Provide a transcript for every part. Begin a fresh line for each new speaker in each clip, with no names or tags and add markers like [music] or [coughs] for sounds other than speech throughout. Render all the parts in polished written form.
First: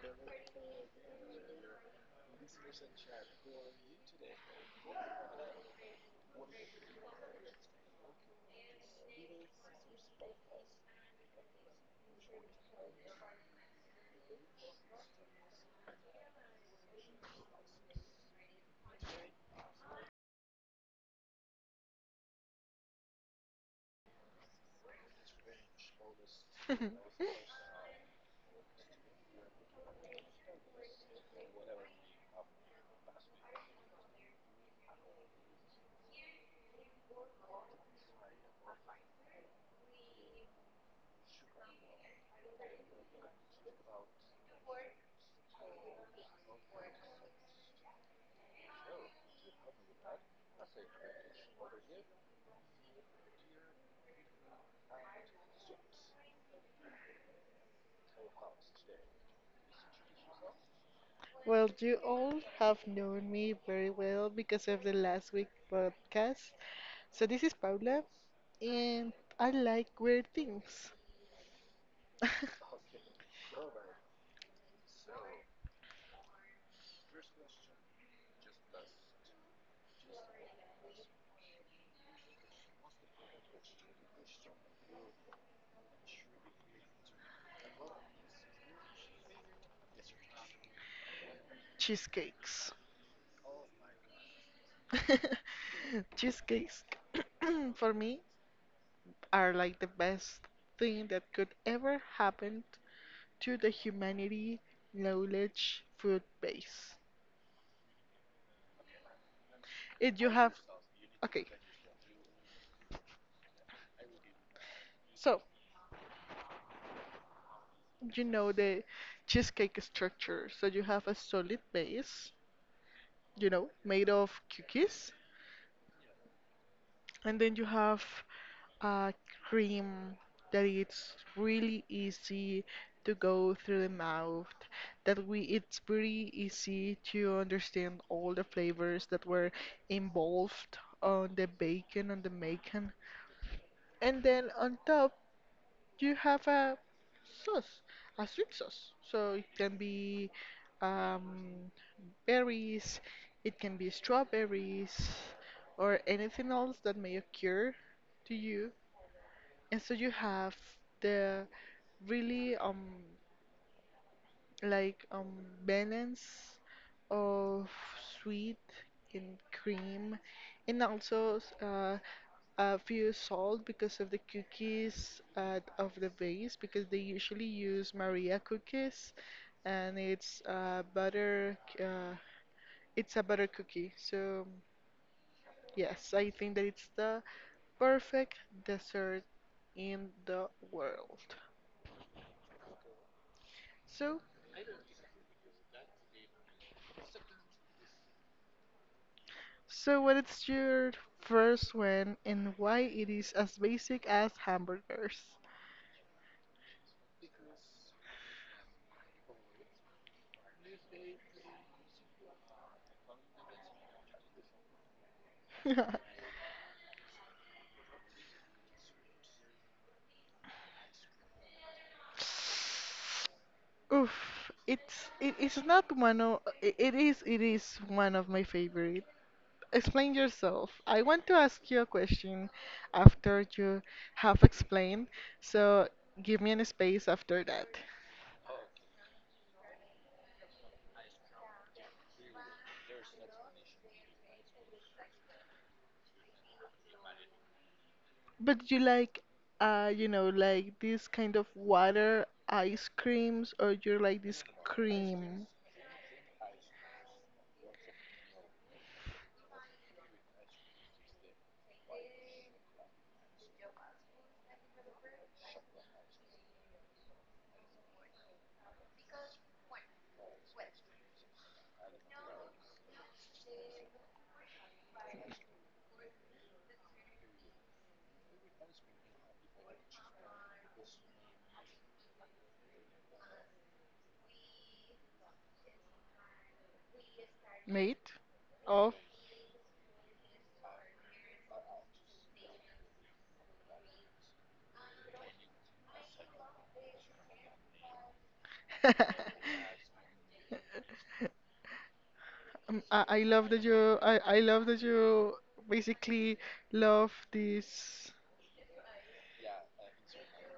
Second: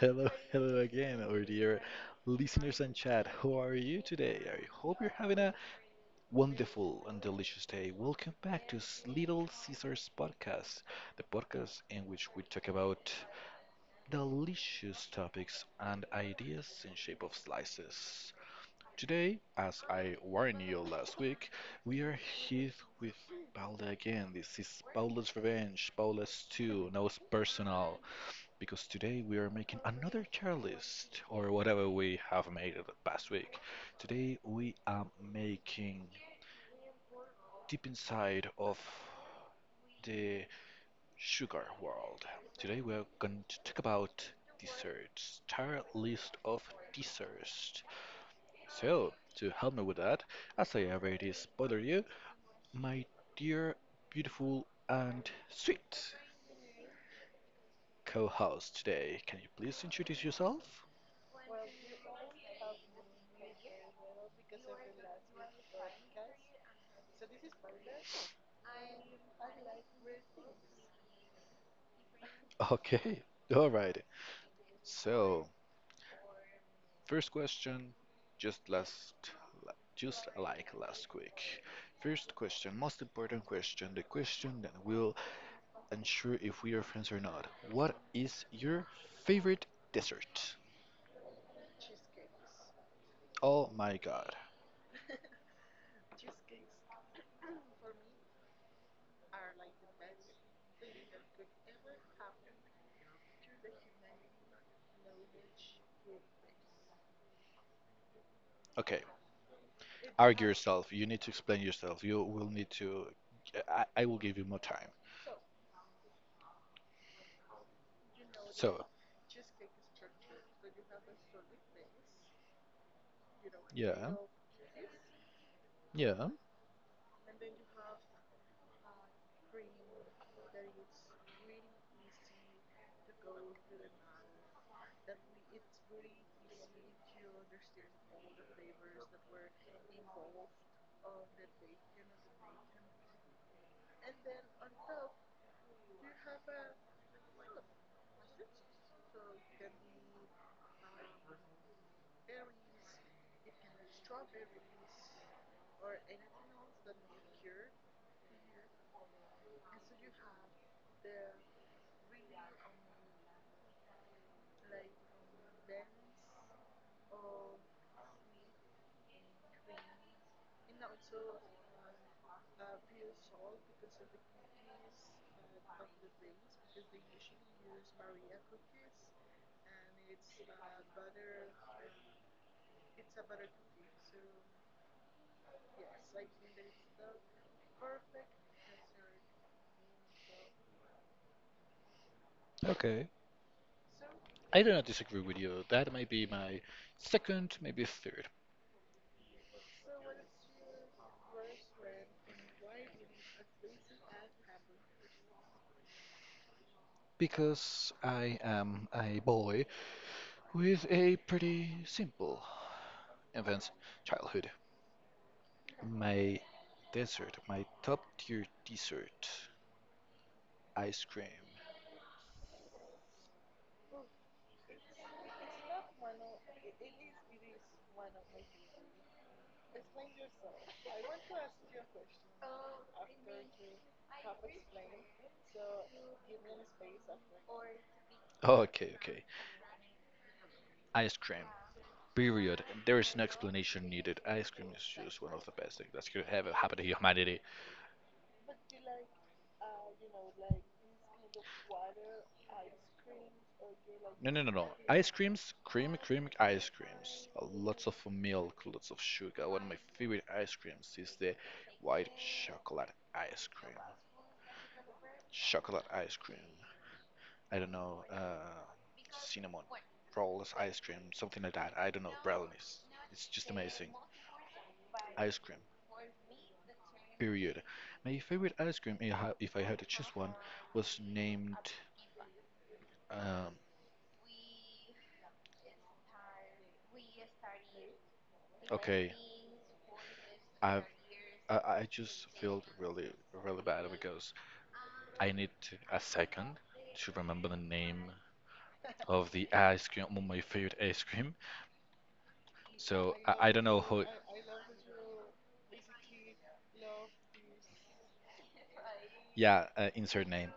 Hello, [laughs] hello again, our dear listeners and chat. How are you today? I hope you're having a wonderful and delicious day. Welcome back to Little Caesars Podcast, the podcast in which we talk about delicious topics and ideas in shape of slices. Today, as I warned you last week, we are here with Paula again. This is Paula's Revenge, Paula's 2, now it's personal because today we are making another tier list or whatever we have made the past week. Today we are making deep inside of the sugar world. Today we are going to talk about desserts, tier list of desserts. So, to help me with that, as I already spoiled you, my dear, beautiful, and sweet co host today, can you please introduce yourself?
Well, you all have known me very well because of the last week podcast. So this is Paula, and I like weird things. [laughs]
Okay, [laughs] alright. So, first question, just last, just like last week. First question, most important question, the question that will ensure if we are friends or not. What is your favorite dessert?
Cheesecakes.
Oh my God.
[laughs] Cheesecakes [clears throat] for me are like the best thing that could ever happen to the humanity knowledge food base.
Okay,
If you
argue
have
yourself. You need to
Okay,
explain yourself. You will need to. I will give you more time.
so you know the
So,
cheesecake structure. So you have a solid base, made
yeah,
of cookies.
yeah,
And then you have a cream that it's really easy to go through the mouth. That we It's pretty easy to understand all the flavors that were involved on the bacon, on the making. And then on top you have a sauce, a sweet sauce. So it can be um, berries, it can be strawberries, or anything else that may occur to you. And so you have the really like balance of sweet and cream, and also few sold because of the cookies of the base because they usually use Maria cookies and it's a butter cookie. So yes, I think that it's the perfect dessert in the world.
okay.
So
I do not disagree with you. That may be my second, maybe third.
what is your first one, and why it is as basic as hamburgers?
Because I am a boy with a pretty simple infant childhood.
[laughs]
My dessert, my top tier dessert, ice cream.
Oof, it is not one of it is one of my favorite. Explain yourself. I want to ask you a question after you have explained, so give me an space after that.
Oh, okay, okay. Ice cream. Period. There is no explanation needed. Ice cream is just one of the best things that could ever happen to humanity.
But you like like this kind of water ice creams, or you like
No,
this
no, no, no. Ice
cream
creams, cream, cream, ice creams. Lots of milk, lots of sugar. One of my favorite ice creams is the white chocolate ice cream. Chocolate ice cream. I don't know, cinnamon rolls ice cream, something like that. I don't know, brownies. It's just amazing. Ice cream, period. My favorite ice cream, if I had to choose one, was named. Um,
made of.
okay, I've, I just feel really really bad because I need a second to remember the name of the ice
[laughs]
cream, my favorite ice cream.
[laughs] Um, I,
So
I
I,
love
I
that
don't know
you
who.
I, I love that you basically love this.
Yeah, insert name.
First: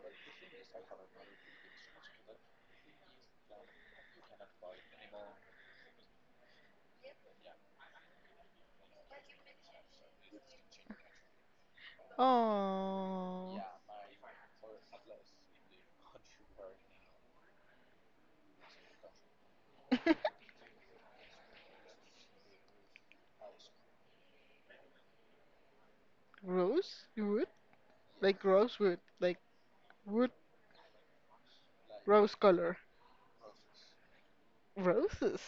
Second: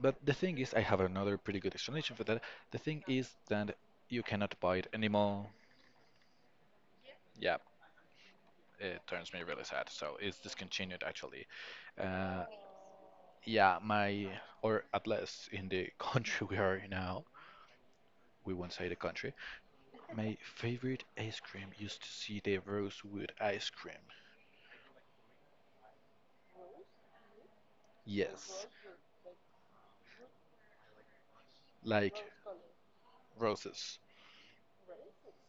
But the thing is, I have another pretty good explanation for that. The thing is that you cannot buy it anymore. Yeah, it turns me really sad. So it's discontinued actually. Uh,
Oh,
yeah, or at least in the [laughs] country we are now, we won't say the country. My
[laughs]
favorite ice cream used to see the rosewood ice cream.
rose wood,
Yes,
rose wood, like wood
like
rose color,
roses.
roses.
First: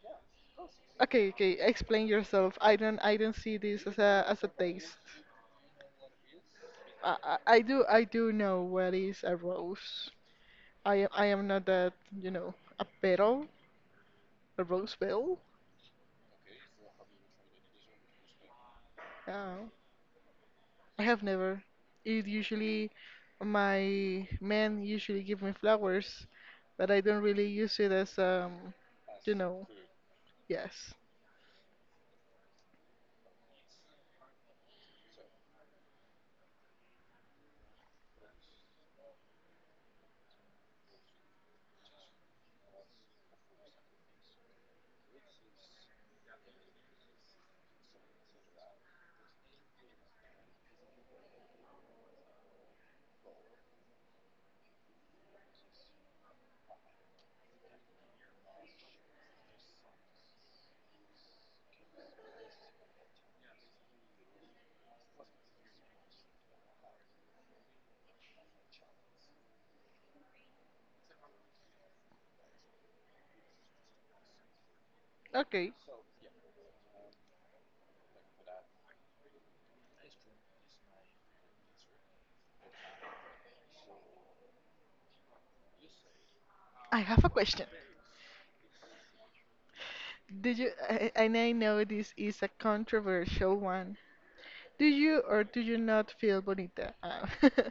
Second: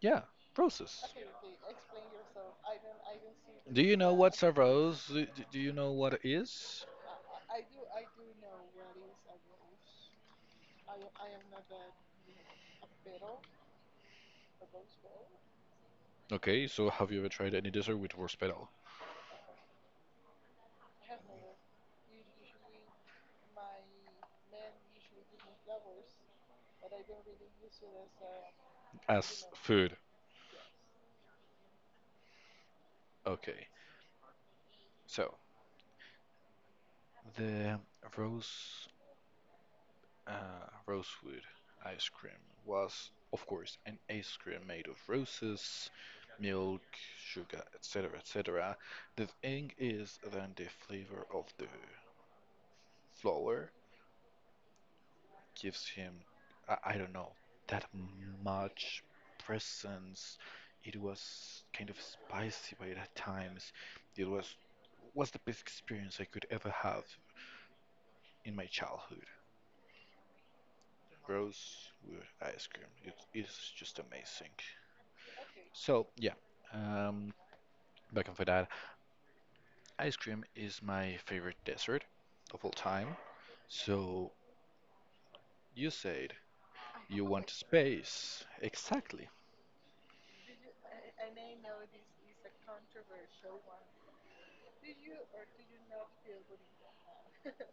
Yeah, roses.
Okay, okay, explain yourself. I don't see
Do
this
you
as
know
a
what's
as a
a
taste.
rose? Do you know what it is?
I do know what is a rose. I am not that, you know, a petal, a rose petal.
Okay, so have you ever tried any dessert with rose petal
Uh, I have never. It usually My men usually give me flowers, but I don't really use it as, you
as
know,
food?
yes.
Okay, so the rose rosewood ice cream was, of course, an ice cream made of roses, milk, sugar, etc., etc. The thing is then the flavor of the flower gives him, I don't know, that much presence. It was kind of spicy by that times. It was the best experience I could ever have in my childhood. Rosewood ice cream. It is just amazing.
Okay,
So yeah, um, back on for that. Ice cream is my favorite dessert of all time. So you said
I have
you
a
want
question.
space. Exactly.
Did you? And I know this is a controversial one. Do you or do you not feel bonita? Ah,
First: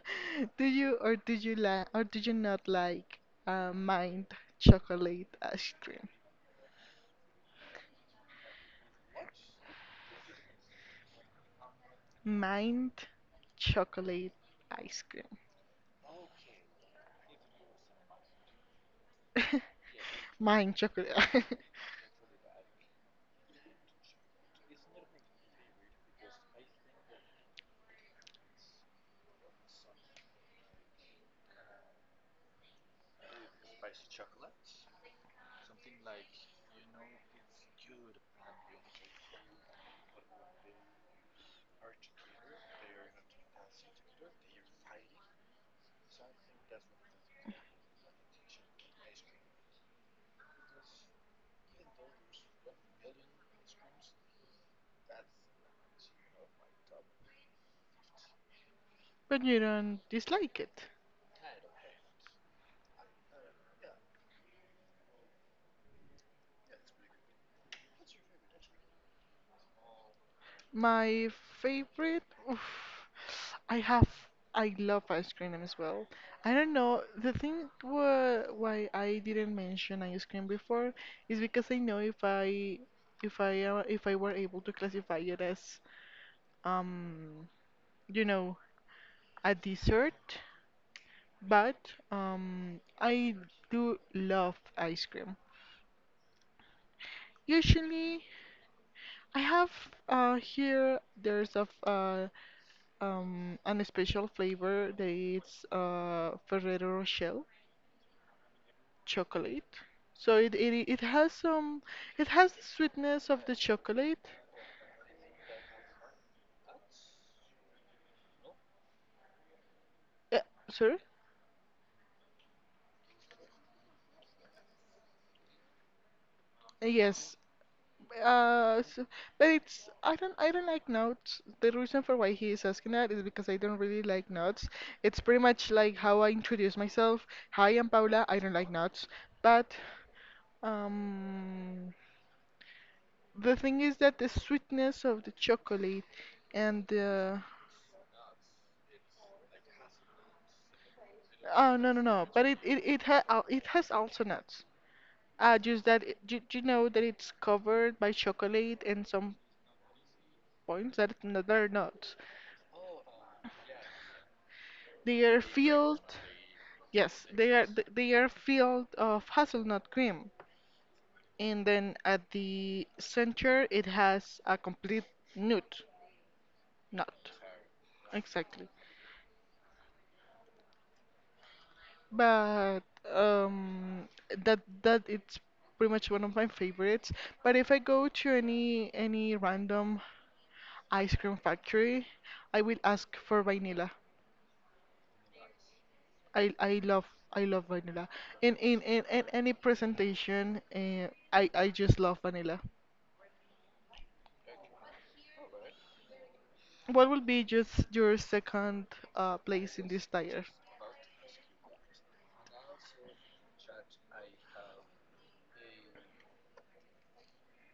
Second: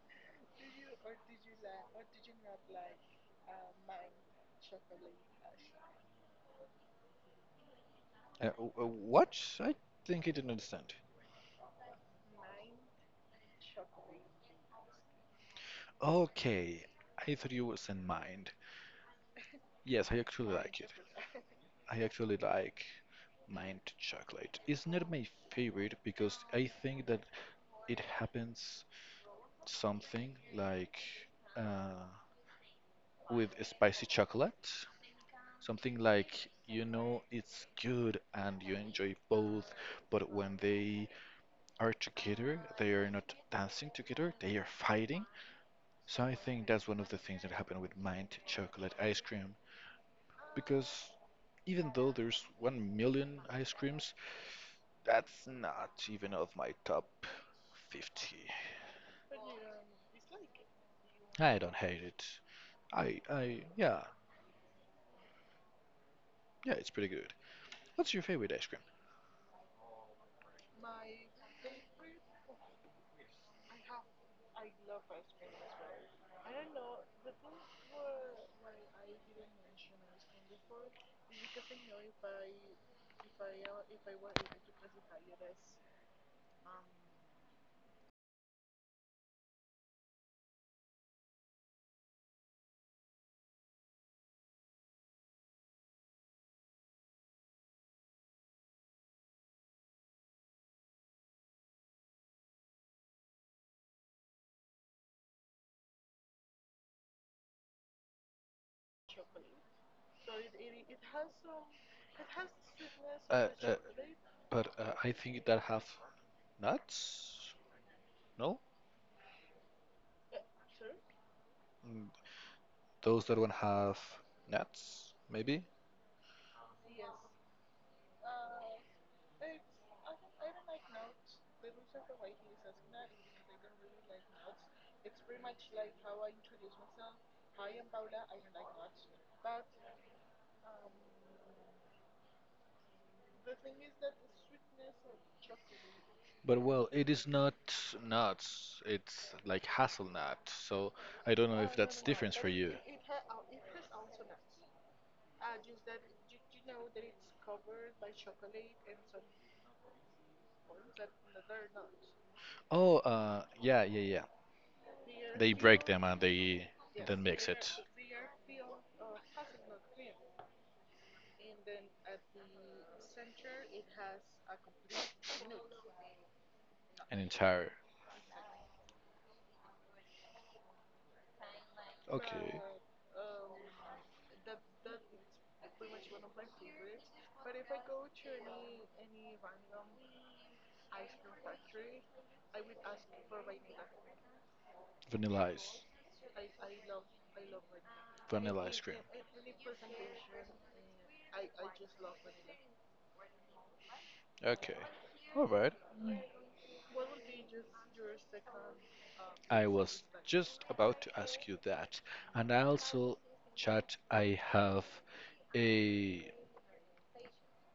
[laughs] do you or do you like or do you not like mint chocolate ice cream?
What? I think I didn't understand.
Mint chocolate ice cream.
Okay, I thought you was in mind. Yes, I
[laughs]
actually
Mint
like it.
chocolate. [laughs]
I actually like mint chocolate. It's not my favorite because I think that it happens something like uh, with spicy chocolate. Something like, you know, it's good and you enjoy both, but when they are together, they are not dancing together, they are fighting. So I think that's one of the things that happened with mint chocolate ice cream because even though there's 1 million ice creams, that's not even of my top 50.
But you don't dislike it.
I don't hate it. I yeah, yeah, it's pretty good. What's your favorite ice cream?
My favorite? Oof. I have, I love ice cream as well. I don't know, the thing why I didn't mention ice cream before is because I know if I, if I, if I were able to classify it as, um, you know, a dessert, but, I do love ice cream. Usually, I have, here, there's a, and a special flavor that it's Ferrero Rocher chocolate. So it has the sweetness of
Uh,
the
uh,
chocolate.
but I think that have nuts? No?
Uh, Sorry?
Mm, those that don't have nuts, maybe?
Yes. So, but it's I don't like nuts. The reason for why he is asking that is because I don't really like nuts. It's pretty much like how I introduce myself. Hi, I'm Paula. I don't like nuts, but. Um, The thing is that the sweetness of the chocolate
But
and
well, it is
the.
not nuts. It's like hazelnut. So I don't know
Oh,
if
no, no,
that's
no,
different
but
for
it
you.
it it, ha al- it has also nuts. Just that do you know that it's covered by chocolate and some points that are nuts.
Oh, yeah, yeah, yeah.
They are
They break them
filled.
and they then
Yes,
mix
they are
it
th- they are filled of hazelnut cream, and then at the center it has a complete nut.
an
Nut,
entire.
exactly.
Okay.
But um, that it's pretty much one of my favorites. But if I go to any random ice cream factory, I will ask for vanilla.
Vanilla ice.
I I love I love vanilla. In
Vanilla
in
ice cream.
in, in any presentation, I just love vanilla.
Okay. All right.
What will be just your second
I
place in
was
this tier?
just about to ask you that. And I also, chat, I have a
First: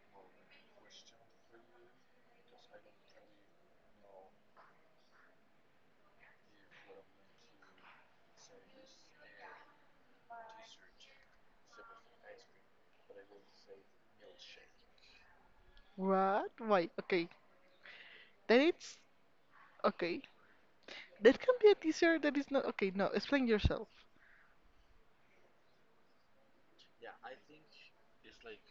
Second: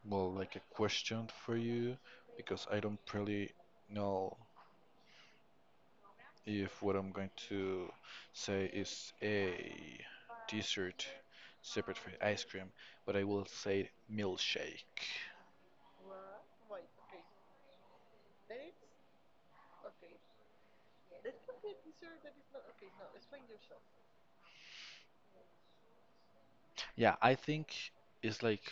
well, like a question for you because I don't really know if what I'm going to say is a dessert separate from ice cream, but I will say milkshake.
What? Why? Okay. Then it's okay. That can be a teaser that is not okay. No, explain yourself.
Yeah, I think it's like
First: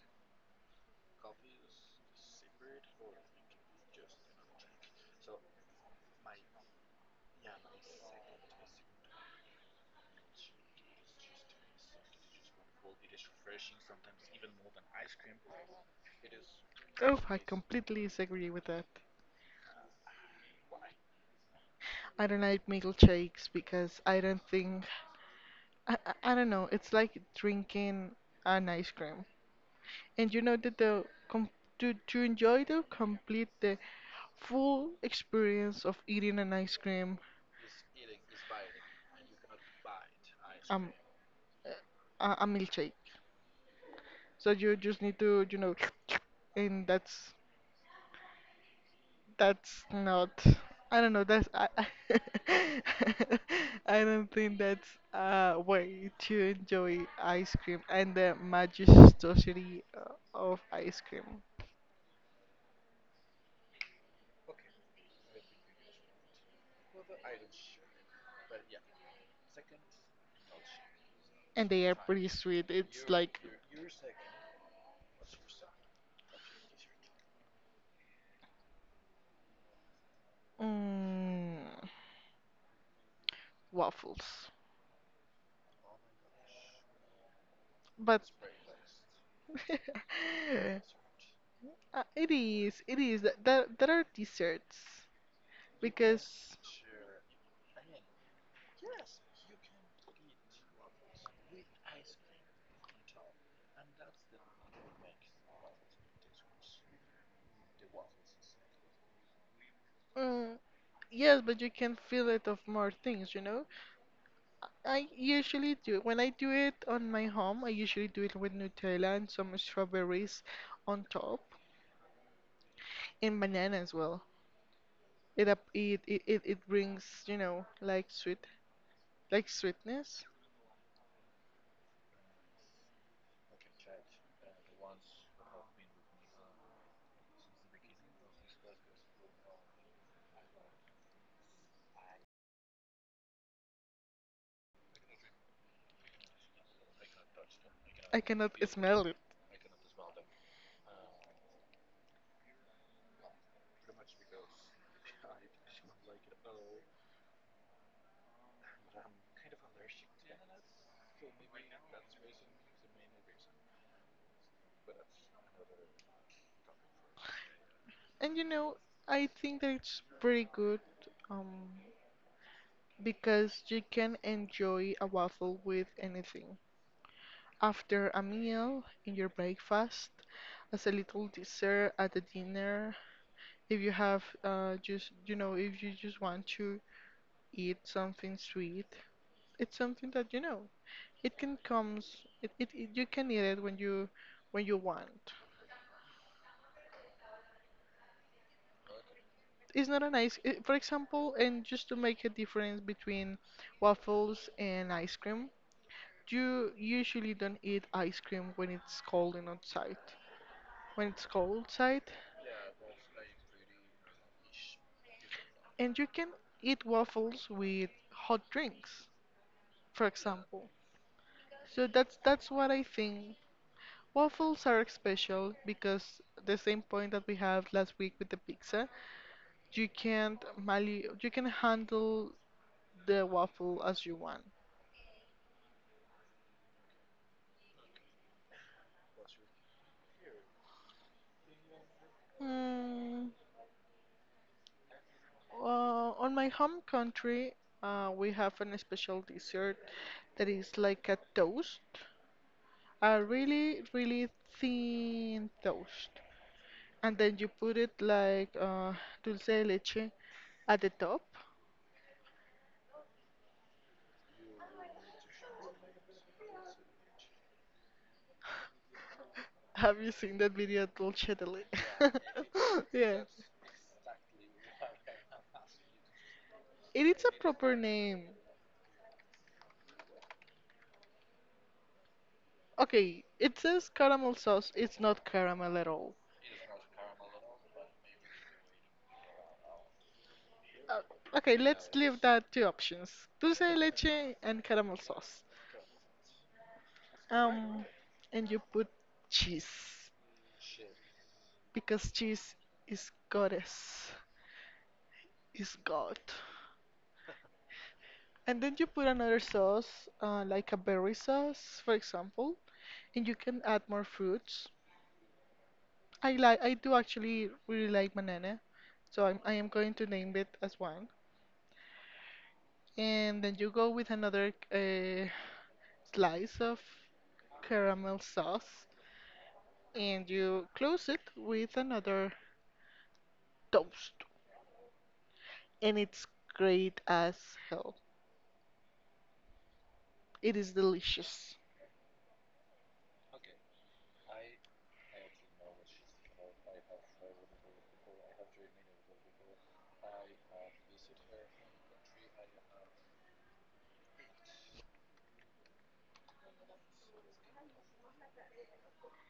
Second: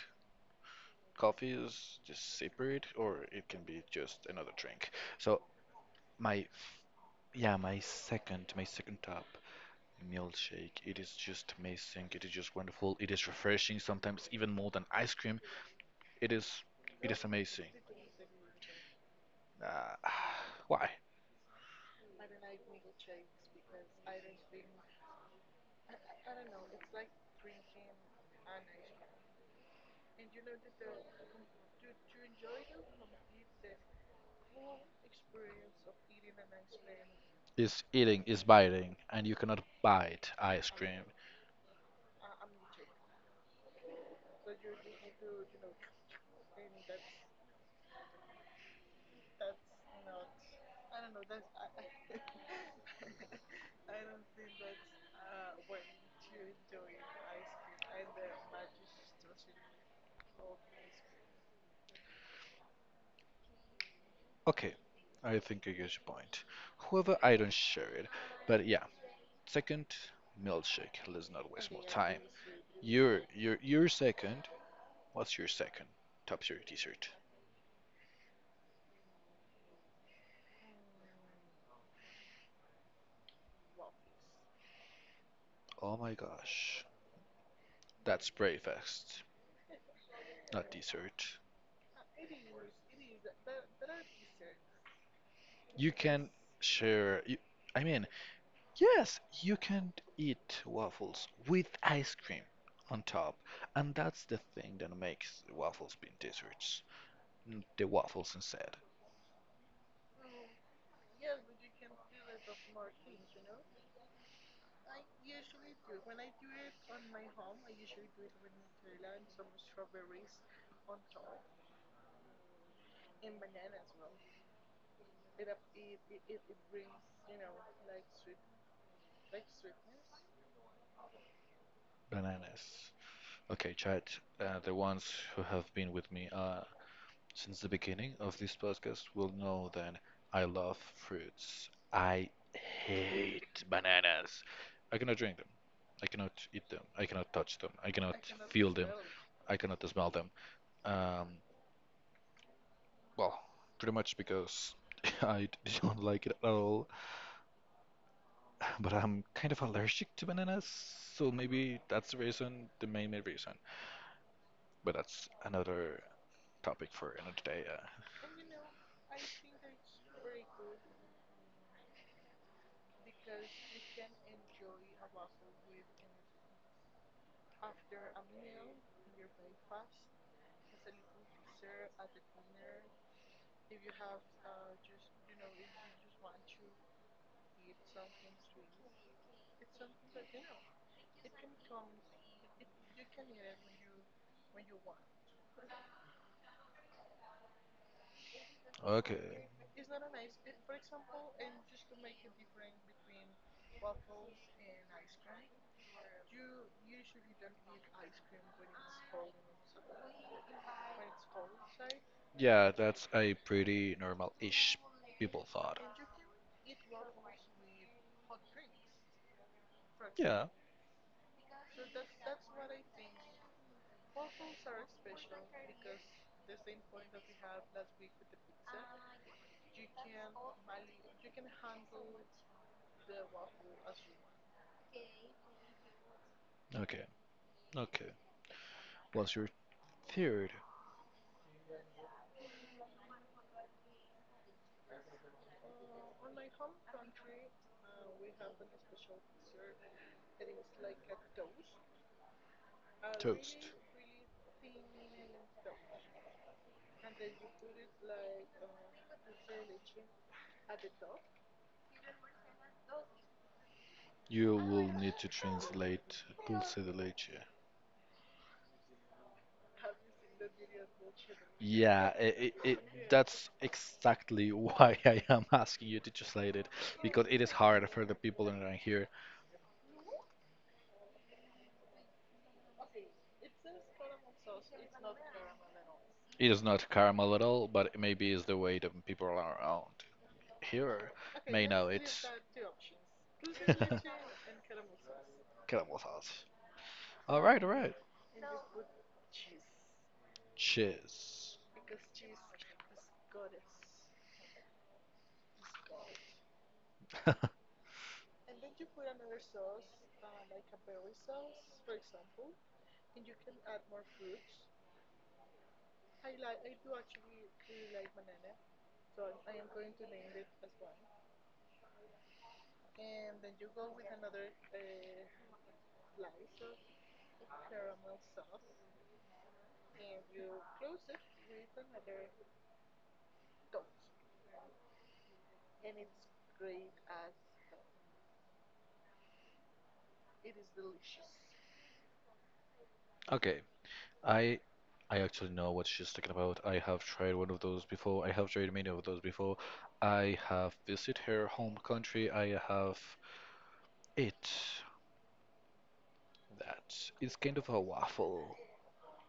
coffee is just separate or it can be just another drink. So my yeah, my second top milkshake. It is just amazing. It is just wonderful. It is refreshing, sometimes even more than ice cream. It is it
Oh,
is
I
amazing.
completely disagree with that.
Uh, [sighs] why?
I don't like milkshakes because I don't think. I don't know. It's like drinking an ice cream, and you know that the com to enjoy the full experience of eating an ice cream.
It's eating, it's biting, and you cannot bite ice
Um,
cream.
a milkshake. So you just need to, [tsk] and That's not. I don't know. That's I. I [laughs] I don't think that's a way to enjoy ice cream and the majestuosity of ice cream.
Okay, I think I get your point. However, I don't share it. But yeah, second milkshake. Let's not
And
waste more
they are
time.
pretty sweet. It's
Your
like
your your second. What's your second? Top tier dessert.
mm, waffles,
Oh my gosh,
but.
that's breakfast,
[laughs]
not dessert.
It is. It is. That that are desserts
You can
because
share. You, I mean, yes, you can eat waffles with ice cream on top, and that's the thing that makes waffles being desserts. The waffles instead,
mm, yes, but you can fill it of more things. You know. I usually do. When I do it on my home, I usually do it with Nutella and some strawberries on top, and banana as well. It up it it, it, it brings, like sweetness.
bananas. Okay, chat, the ones who have been with me since the beginning of this podcast will know that I love fruits. I hate bananas. I cannot drink them. I cannot eat them. I cannot touch them. I cannot
I cannot
feel them.
smell it.
I cannot smell them. Um, Well, pretty much because [laughs] I don't like it at all. But I'm kind of allergic to bananas, so maybe that's the reason, the main main reason. But that's another topic for another day. Yeah.
And I think that it's pretty good um because you can enjoy a waffle with anything. After a meal in your breakfast, as a little dessert at the dinner. If you have just you know, if you just want to eat something sweet, it's something that you know it can comes. It You can eat it when you want.
Okay.
It's not an ice. For example, and just to make a difference between waffles and ice cream, you usually don't eat ice cream when it's cold and outside. When it's cold outside,
Yeah, that's a pretty normal-ish people thought.
and you can eat waffles with hot drinks, for
Yeah.
example. So that's what I think. Waffles are special because the same point that we have last week with the pizza, you can't mali- you can handle the waffle as you want.
Okay. Okay. What's your third
Mm, on my home country, we have an special dessert that is like a toast, a
toast?
really, really thin toast. And then you put it like dulce de leche at the top.
You will need to translate dulce de leche.
Have you seen that video of Dulce de?
Yeah,
[laughs]
it
Yeah.
that's exactly why [laughs] I am asking you to translate it
It is
because
a
it is
proper
hard for the
name.
people around here.
Okay, it says caramel sauce. It's not caramel at all.
It is not caramel at all, but maybe it's the way the people around
Uh,
here
okay,
may know
let's leave
it.
that two options. Dulce de
[laughs]
leche and caramel sauce.
Caramel sauce. All right, all
Um,
right.
and you put cheese
Cheers. [laughs]
because cheese is goddess, is god. And then you put another sauce, like a berry sauce, for example, and you can add more fruits. I do actually really like banana, so I am going to name it as one. And then you go with another slice of caramel sauce, and you close it with another toast. And it's great as hell. It is delicious.
Okay, I I actually know what she's talking about. I have tried one of those before. I have tried many of those before. I have visited her home country. I have it. That it's kind of a waffle,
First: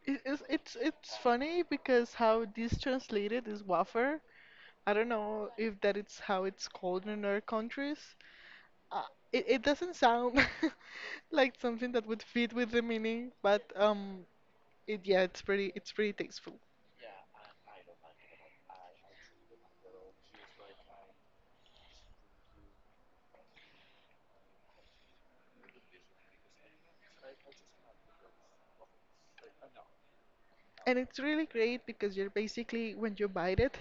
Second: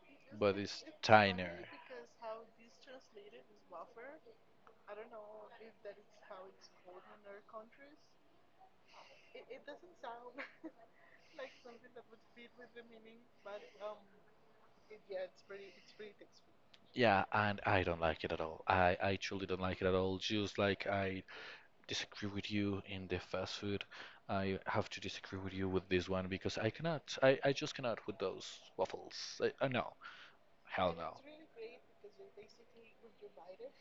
It,
but it's
it's funny
tinier.
because how this translated is wafer. I don't know if that it's how it's called in other countries. Uh, it doesn't sound [laughs] like something that would fit with the meaning, but it yeah, it's pretty tasteful,
Yeah, and I don't like it at all. I truly don't like it at all. Just like I disagree with you in the fast food, I have to disagree with you with this one because I cannot. I just cannot with those waffles. I no. Hell
and
no.
it's really great because you're basically when you bite it,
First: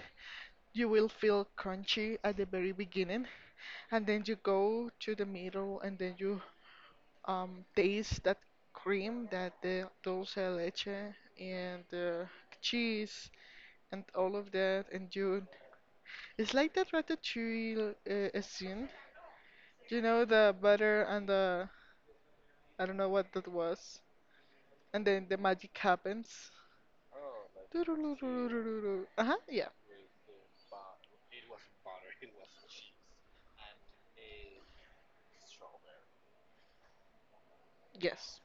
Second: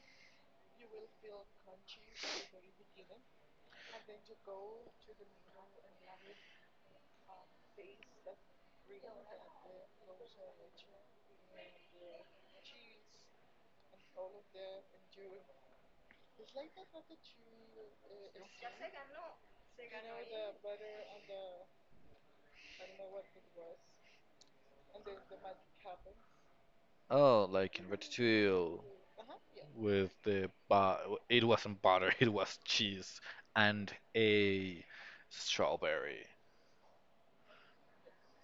you will feel crunchy at the very beginning, and then you go to the middle, and then you taste that cream, that the dulce de leche and the cheese and all of that. And you it's like that ratatouille scene. You know, the butter and the. I don't know what that was. And then the magic happens.
Oh, like in ratatouille
Doo-doo-doo-doo-doo-doo-doo. Uh-huh, yeah.
with the but it wasn't butter, [laughs] it was cheese and a strawberry.
Yes.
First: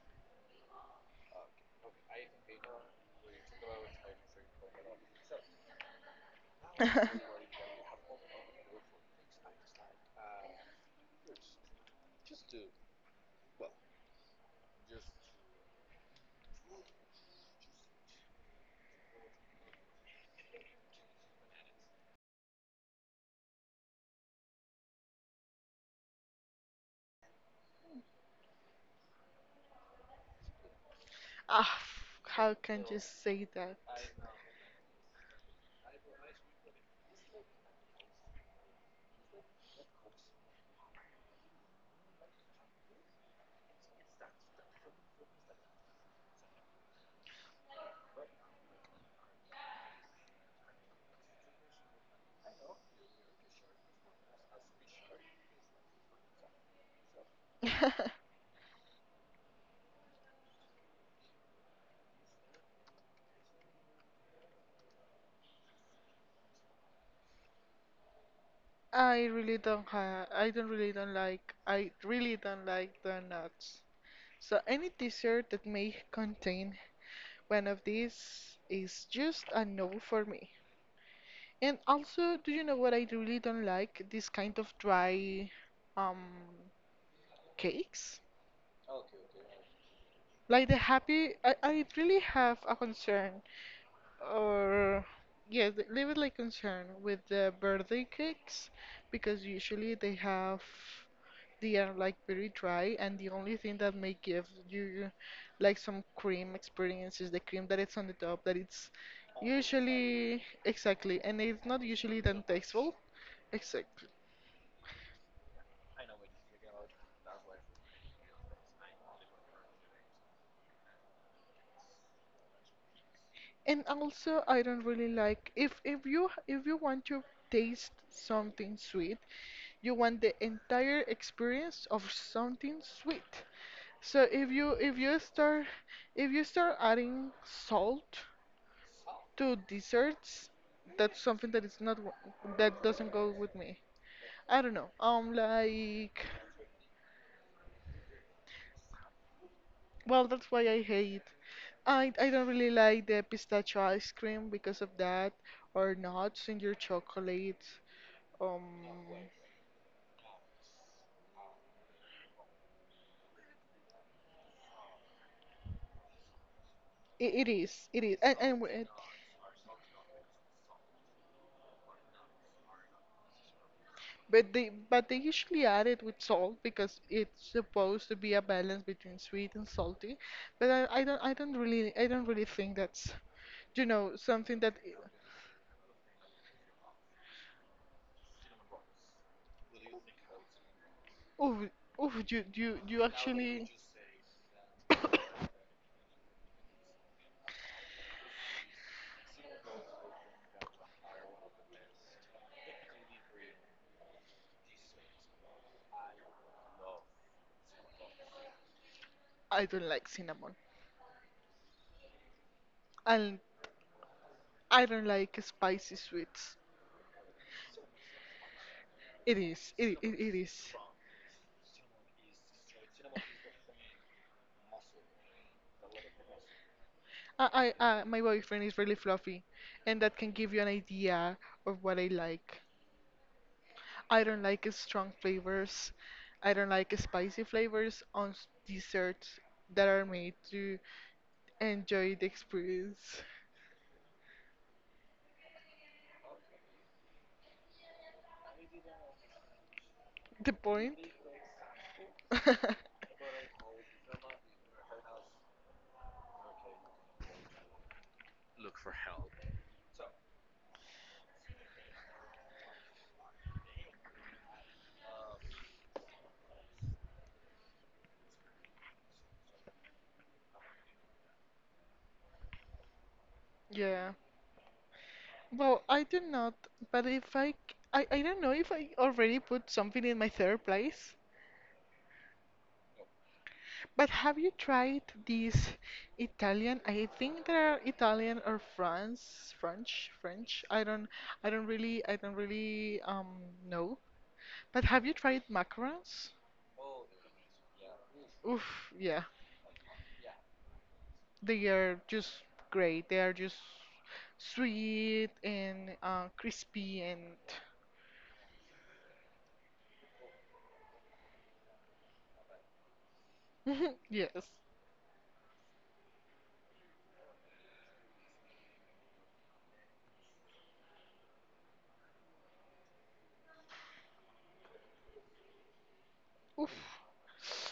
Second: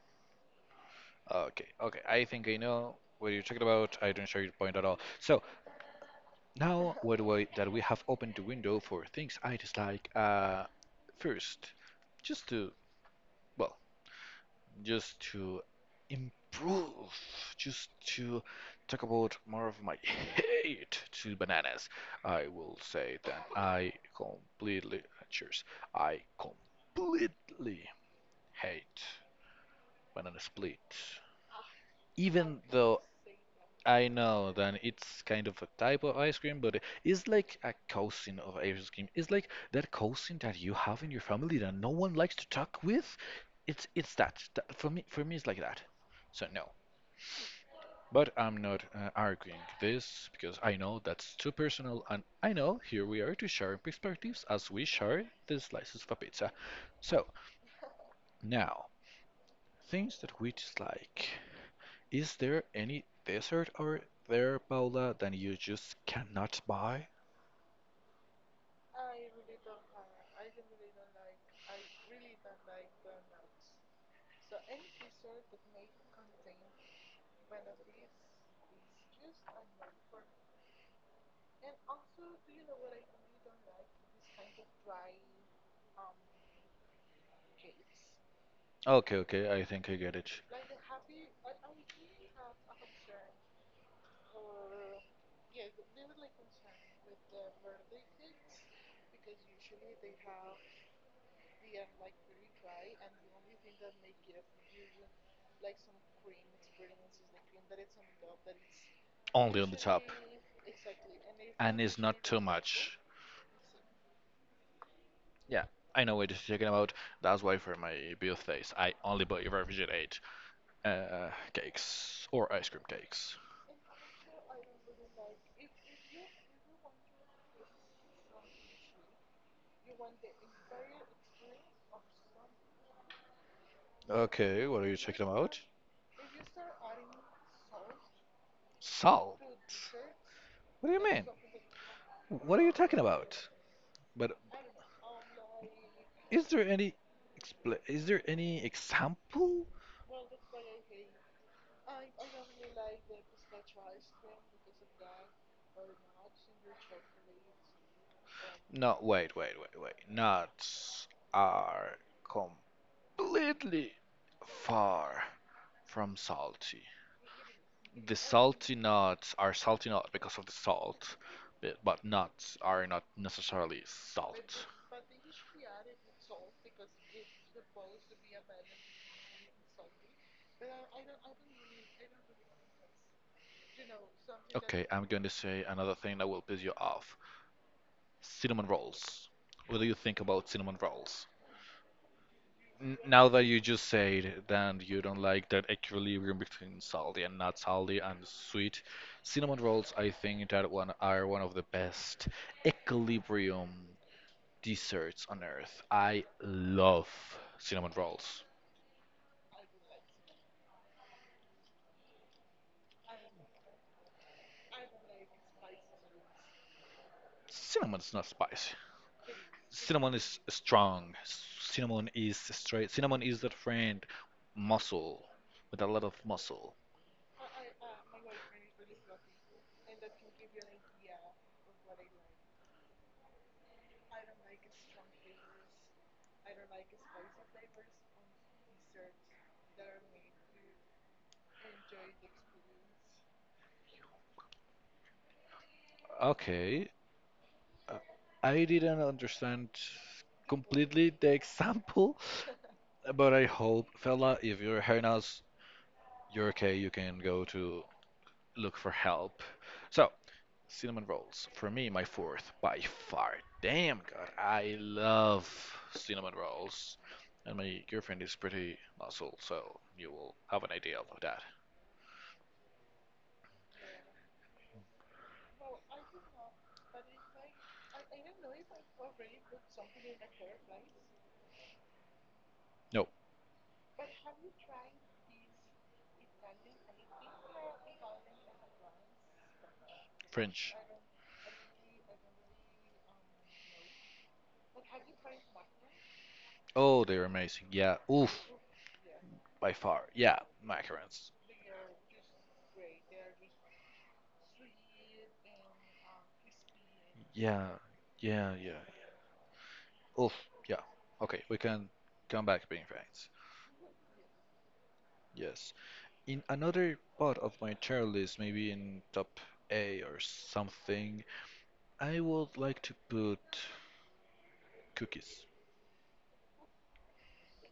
Okay, okay, I think I know what you're talking about. I don't share your point at all. So now, what do I
[laughs]
that we have opened the window for things I dislike. First, just to well, just to improve, just to talk about more of my [laughs] hate to bananas, I will say that I completely, cheers, I completely hate banana split.
Ah, how
Even
can you
though
say that?
I know that it's kind of a type of ice cream, but it's like a cousin of ice cream. It's like that cousin that you have in your family that no one likes to talk with. It's that. For me, it's like that. So no, but I'm not arguing this because I know that's too personal, and I know here we are to share perspectives as we share the slices of a pizza. So, now, things that we dislike. Is there any dessert out there, Paula, that you just cannot buy?
I really don't like the nuts. So any dessert that may contain one of these is just a no for me. And also, do you know what I really don't like? This kind of dry um cakes.
Okay, okay, I think I get it.
I really have a concern, or yeah, leave it like concern with the birthday cakes, because usually they are like very dry, and the only thing that may give you like some cream experience is the cream that it's on the top, that it's
Only on the top.
usually exactly, and it's not
And it's
usually
not too
that tasteful.
much.
Exactly.
Yeah, I know what you're talking about. That's why for my birthdays, I only buy refrigerate cakes or ice cream cakes.
And also, I don't really like if you want to taste something sweet, you want the entire experience of something sweet. So
Okay, what are you talking about?
if you start adding salt
Salt?
to desserts,
What do you
that's
mean?
something that is not
What are you
that
talking
doesn't go
about?
with me.
But
I don't know. Like,
is there any is there any example?
well, that's why I hate. I don't really like the pistachio ice cream because of that, or nuts in your chocolate. Um,
No, wait, wait, wait, wait. Nuts are completely far from salty.
it, it is, it
The
is, and, and
salty
w-
nuts are salty not because of the salt, but nuts are not necessarily
But
salt.
they usually add it with salt because it's supposed to be a balance between sweet and salty. But I don't really think that's something that.
Okay, I'm going to say another thing that will piss you off. Cinnamon rolls. What do you think about cinnamon rolls?
Oh oh, you you you
Now that you
actually.
just said that you don't
[coughs]
like that equilibrium between salty and not salty and sweet, cinnamon rolls, I think that one are one of the best equilibrium desserts on earth. I love cinnamon rolls.
I don't like cinnamon and I don't like spicy sweets.
Cinnamon's not spicy.
It is
Cinnamon
it
is
is.
strong. Cinnamon is straight. Cinnamon is that friend, muscle, with a lot of muscle.
My boyfriend is really fluffy, and that can give you an idea of what I like. I don't like strong flavors. I don't like spicy flavors on desserts that are made to enjoy the experience. [laughs]
Okay, uh, I didn't understand
The point?
completely the example,
[laughs]
but I hope, fella, if you're hearing us, you're okay. You can go to look for help. So, cinnamon rolls for me, my fourth by far. Damn, God, I love cinnamon rolls, and my girlfriend is pretty muscle, so you will have an idea of that.
Yeah. Well, I do not, but if I, c- I don't know if I already put something in my third place.
No,
But have you tried these Italian? I think they're Italian or France, French.
French.
I don't really know. But have you tried macarons?
Oh, they're amazing. Yeah. Oof,
Oof, yeah.
by far. Yeah, macarons.
They are just great. They are just sweet and crispy and
Yeah, yeah, yeah. Oof, yeah. Okay, we can come back being friends.
[laughs] yes.
Yes. In another part of my tier list, maybe in top A or something, I would like to put cookies.
Oof.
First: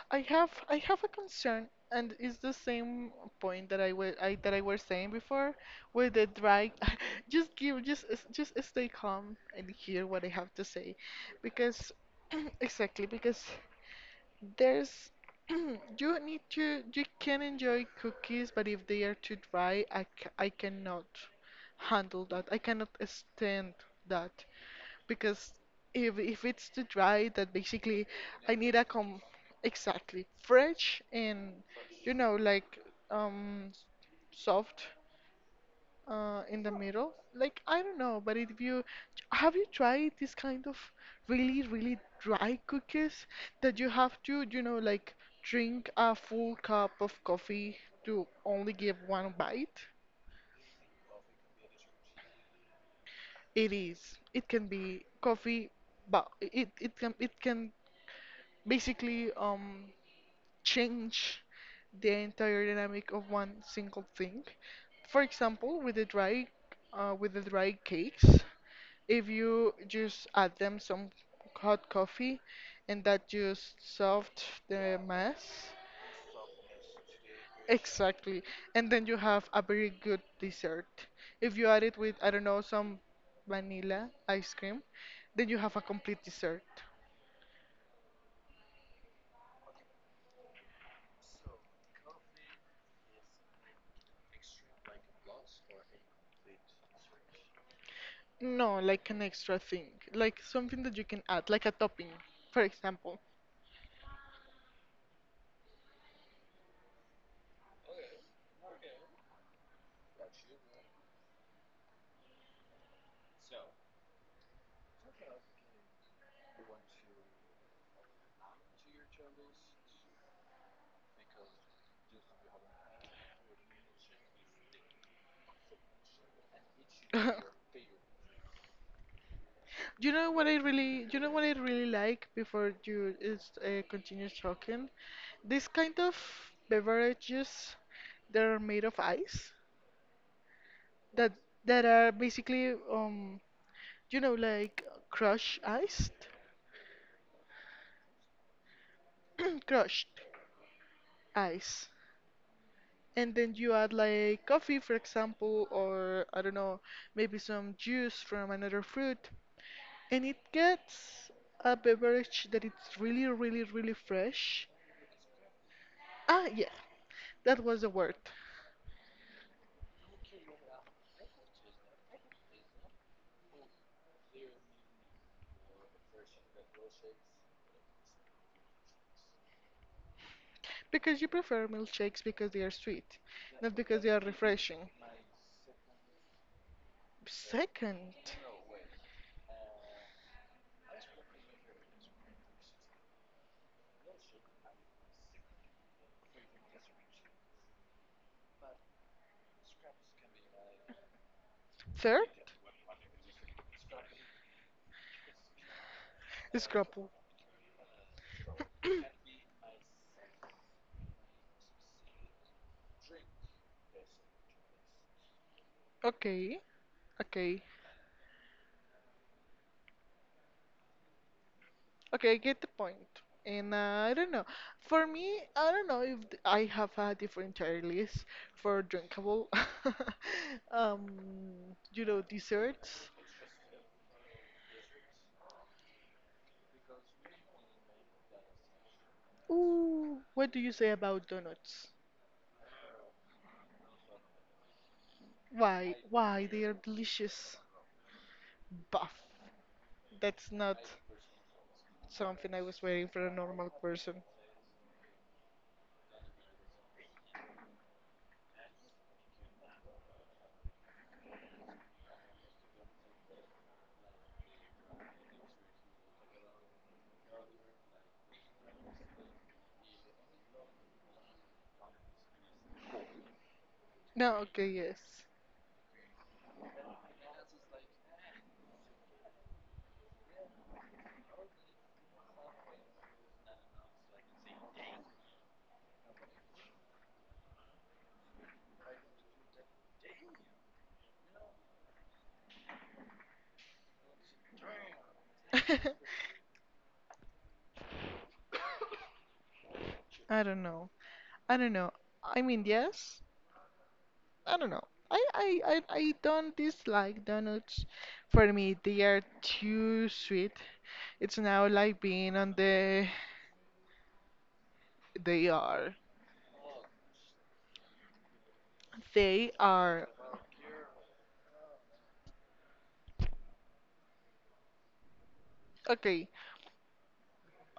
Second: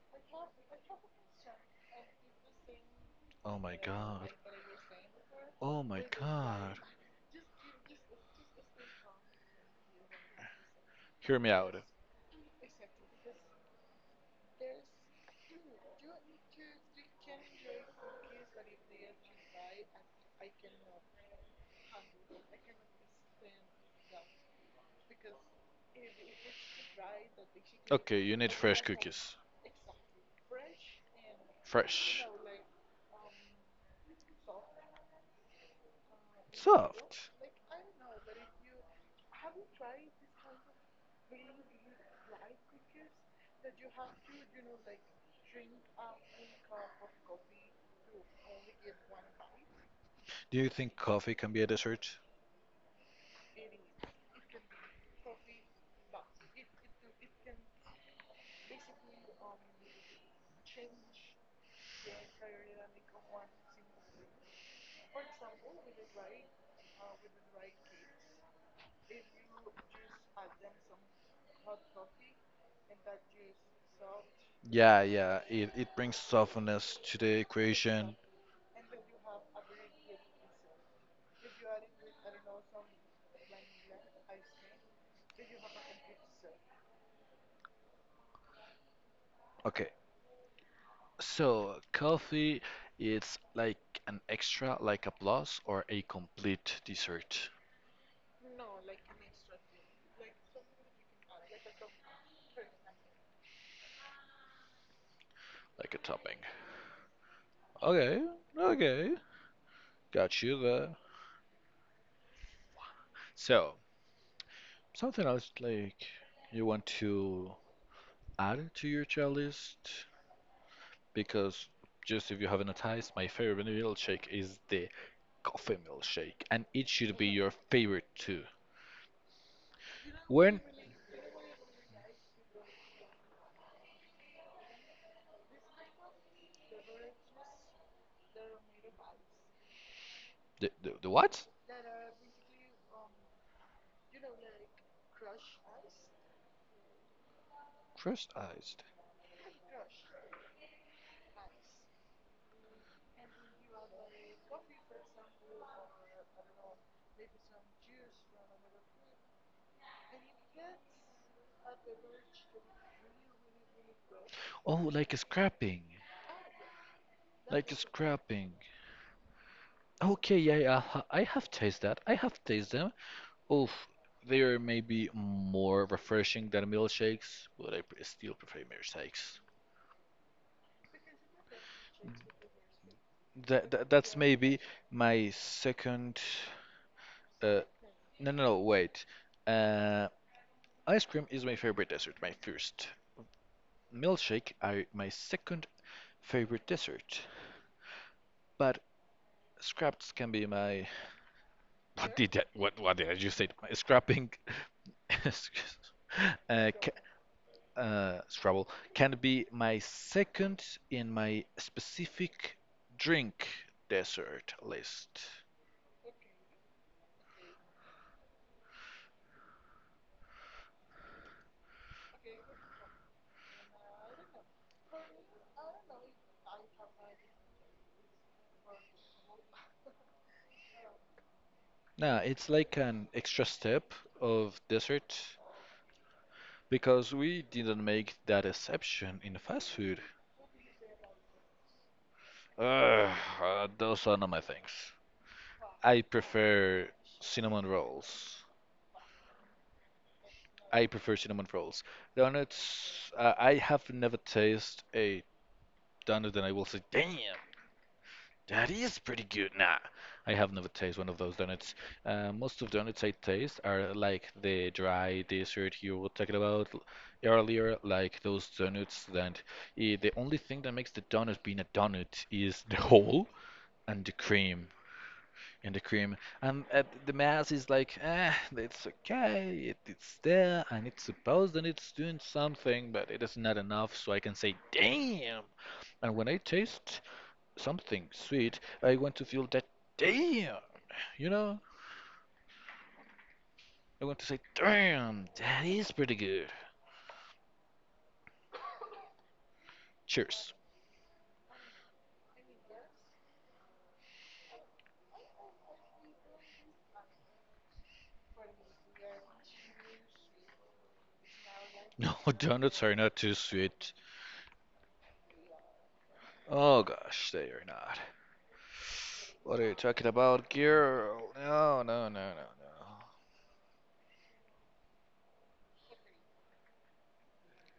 I have a concern, and it's the same
Oh
point
my
that I were
god.
I that I were saying before
Oh my
with the dry.
god.
[laughs] Just give just s- Just stay calm and hear what I have to say,
Hear me out.
because [clears throat] exactly because there's [clears throat] you need to you can enjoy cookies, but if they are too dry, I cannot handle that. I cannot stand that because if it's too dry, that basically
Okay, you need
I need
fresh
a com
cookies.
exactly fresh and you
Fresh.
know like um soft in the middle.
Soft.
Like I don't know, but if you have you tried this kind of really really dry cookies that you have to you know like drink a full cup of coffee to only give one bite?
Do you think coffee can be a dessert?
It is. It can be coffee, but it can basically change the entire dynamic of one single thing. For example, with the dry cakes, if you just add them some hot coffee, and that just soft
Yeah,
the
yeah, it,
mass.
it brings softness to the equation.
Exactly. And then you have a very good dessert. If you add it with, I don't know, some vanilla ice cream, then you have a complete dessert.
Okay, so coffee it's like an extra, like a plus, or a complete dessert,
No, like an extra thing, like something that you can add, like a topping, for example.
like a topping. Okay, okay, got you there. So, something else like you want to add to your child list? Because just if you haven't noticed, my favorite milkshake is the coffee milkshake, and it should be your
[laughs]
favorite too. When
You know what I really like before you is continue talking. This kind of beverages that are made of ice,
the
that
what?
that are basically you know, like crushed iced,
Trust eyes.
[clears throat] crushed ice, and then you add like coffee, for example, or I don't know, maybe some juice from another fruit, and it gets a beverage that it's really, really, really fresh.
Oh, like scrapping.
Ah, yeah, that
Like
was the word.
scrapping. Okay, yeah, yeah, I have tasted that. I have tasted them. Oof, they are maybe more refreshing than milkshakes, but still prefer milkshakes.
Because you prefer milkshakes because they are sweet,
That,
not
that
because they
that's
are
maybe
refreshing.
my second. Uh,
Second,
no, no, no, wait. Uh, ice cream is my favorite dessert, my first. Milkshake are my second favorite dessert. But scraps can be my. [laughs] What
third,
did I, what what did I just say? My scrapping [laughs] Excuse- uh, ca-
scrapple.
Scrabble can be my second in my specific drink dessert list.
Okay, okay, okay, I get the point. And I don't know. For me, I don't know if th- I have a different tier list for drinkable, [laughs] um, you
Now,
know,
it's like an
desserts.
extra step of dessert because we didn't make that exception in fast food.
Ooh, what do you say about donuts?
Ugh, those are not my things. I
Why they are
prefer
delicious.
cinnamon rolls.
Buff. That's not
I prefer cinnamon rolls.
something I was waiting
Donuts,
for a
I
normal
have
person.
never tasted a donut and I will say, damn, that is pretty good. Nah, I have never tasted one of those donuts. Most of donuts I taste are like the dry dessert you were talking about earlier, like those donuts that eh, the only thing that makes the donut being a donut is the hole and the
No, okay,
cream.
yes.
And the cream and the mass is like, ah, it's okay, it's there, and it's supposed that it's doing something, but it is not enough, so I can say, damn. And when I taste something sweet, I want to feel that damn, you know? I want to say, damn, that is pretty good.
[laughs] I
Cheers.
don't know. I don't know. I mean, yes. I don't know. I don't dislike donuts. For me, they are too sweet. It's now like
No,
being
[laughs]
on
donuts are
the.
not too sweet.
They are.
Oh gosh, they are not.
They
What are you talking
are.
about, girl? No, no, no, no, no.
Okay.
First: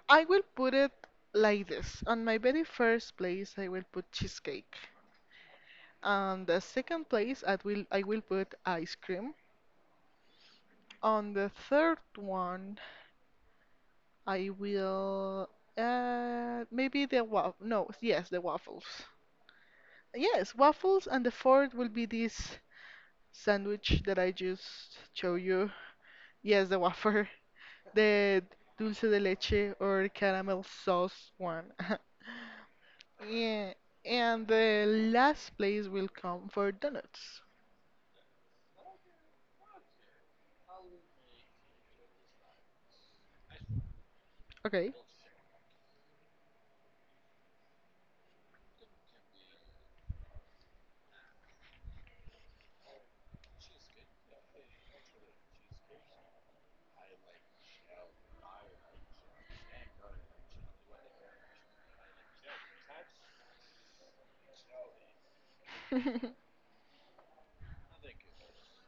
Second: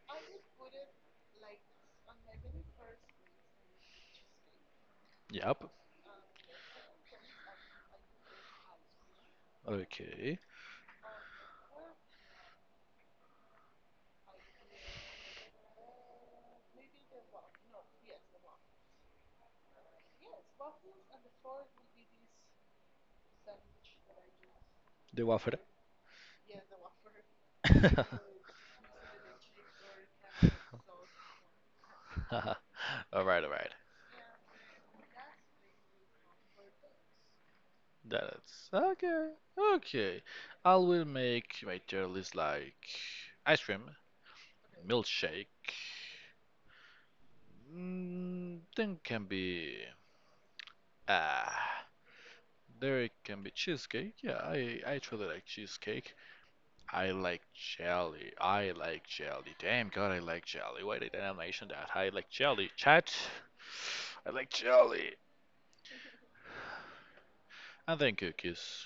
I will put it like this. On my very first place, I will put cheesecake.
Yep.
On the second place, I will put ice cream.
Okay.
On the third one, I will maybe the waffle. No, yes, the waffles. Yes, waffles, and the fourth will be this sandwich that I just
The
showed
waffle.
you. Yes, the wafer,
[laughs]
[laughs]
All
the dulce de leche or caramel sauce one. [laughs]
right, all right.
Yeah, and the last place will come for donuts.
That's okay. Okay. I will make my tier list like ice cream,
Okay.
milkshake, mm, then can be ah there it can be cheesecake. Yeah, I truly like cheesecake. I like jelly. I like jelly. Damn God, I like jelly. Why did I mention that? I like jelly. Chat. I like jelly.
[laughs]
And then cookies.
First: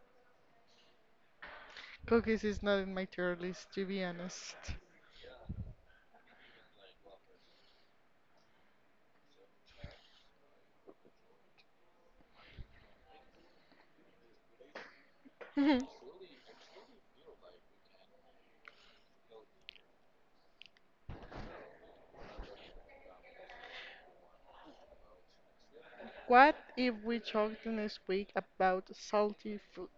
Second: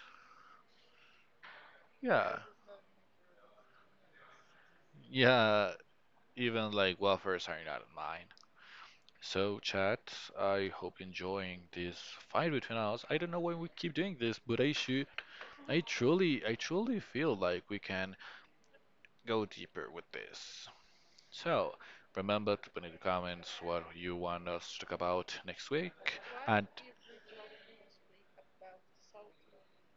Yeah,
Cookies is not in my tier list, to be honest.
yeah. Even like wafers are not mine. So chat, I hope enjoying this fight between us. I don't know why we keep doing this, but I should.
[laughs]
I truly feel like we can go deeper with this. So, remember to put in the comments what you want us to talk about next week.
What
And
if we talked next week about salty food?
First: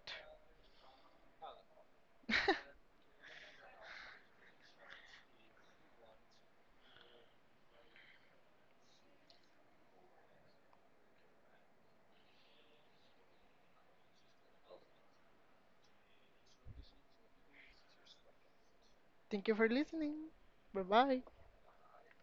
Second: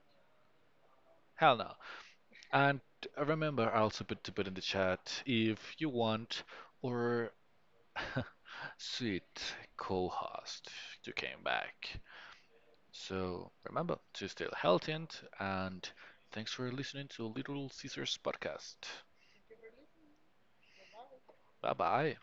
hell no. And
[laughs]
remember also put in the chat if you want or [laughs] sweet co-host to came back. So remember to stay healthy and and thanks for listening to Little Caesars podcast.
Thank you for listening. Bye bye.
Bye bye.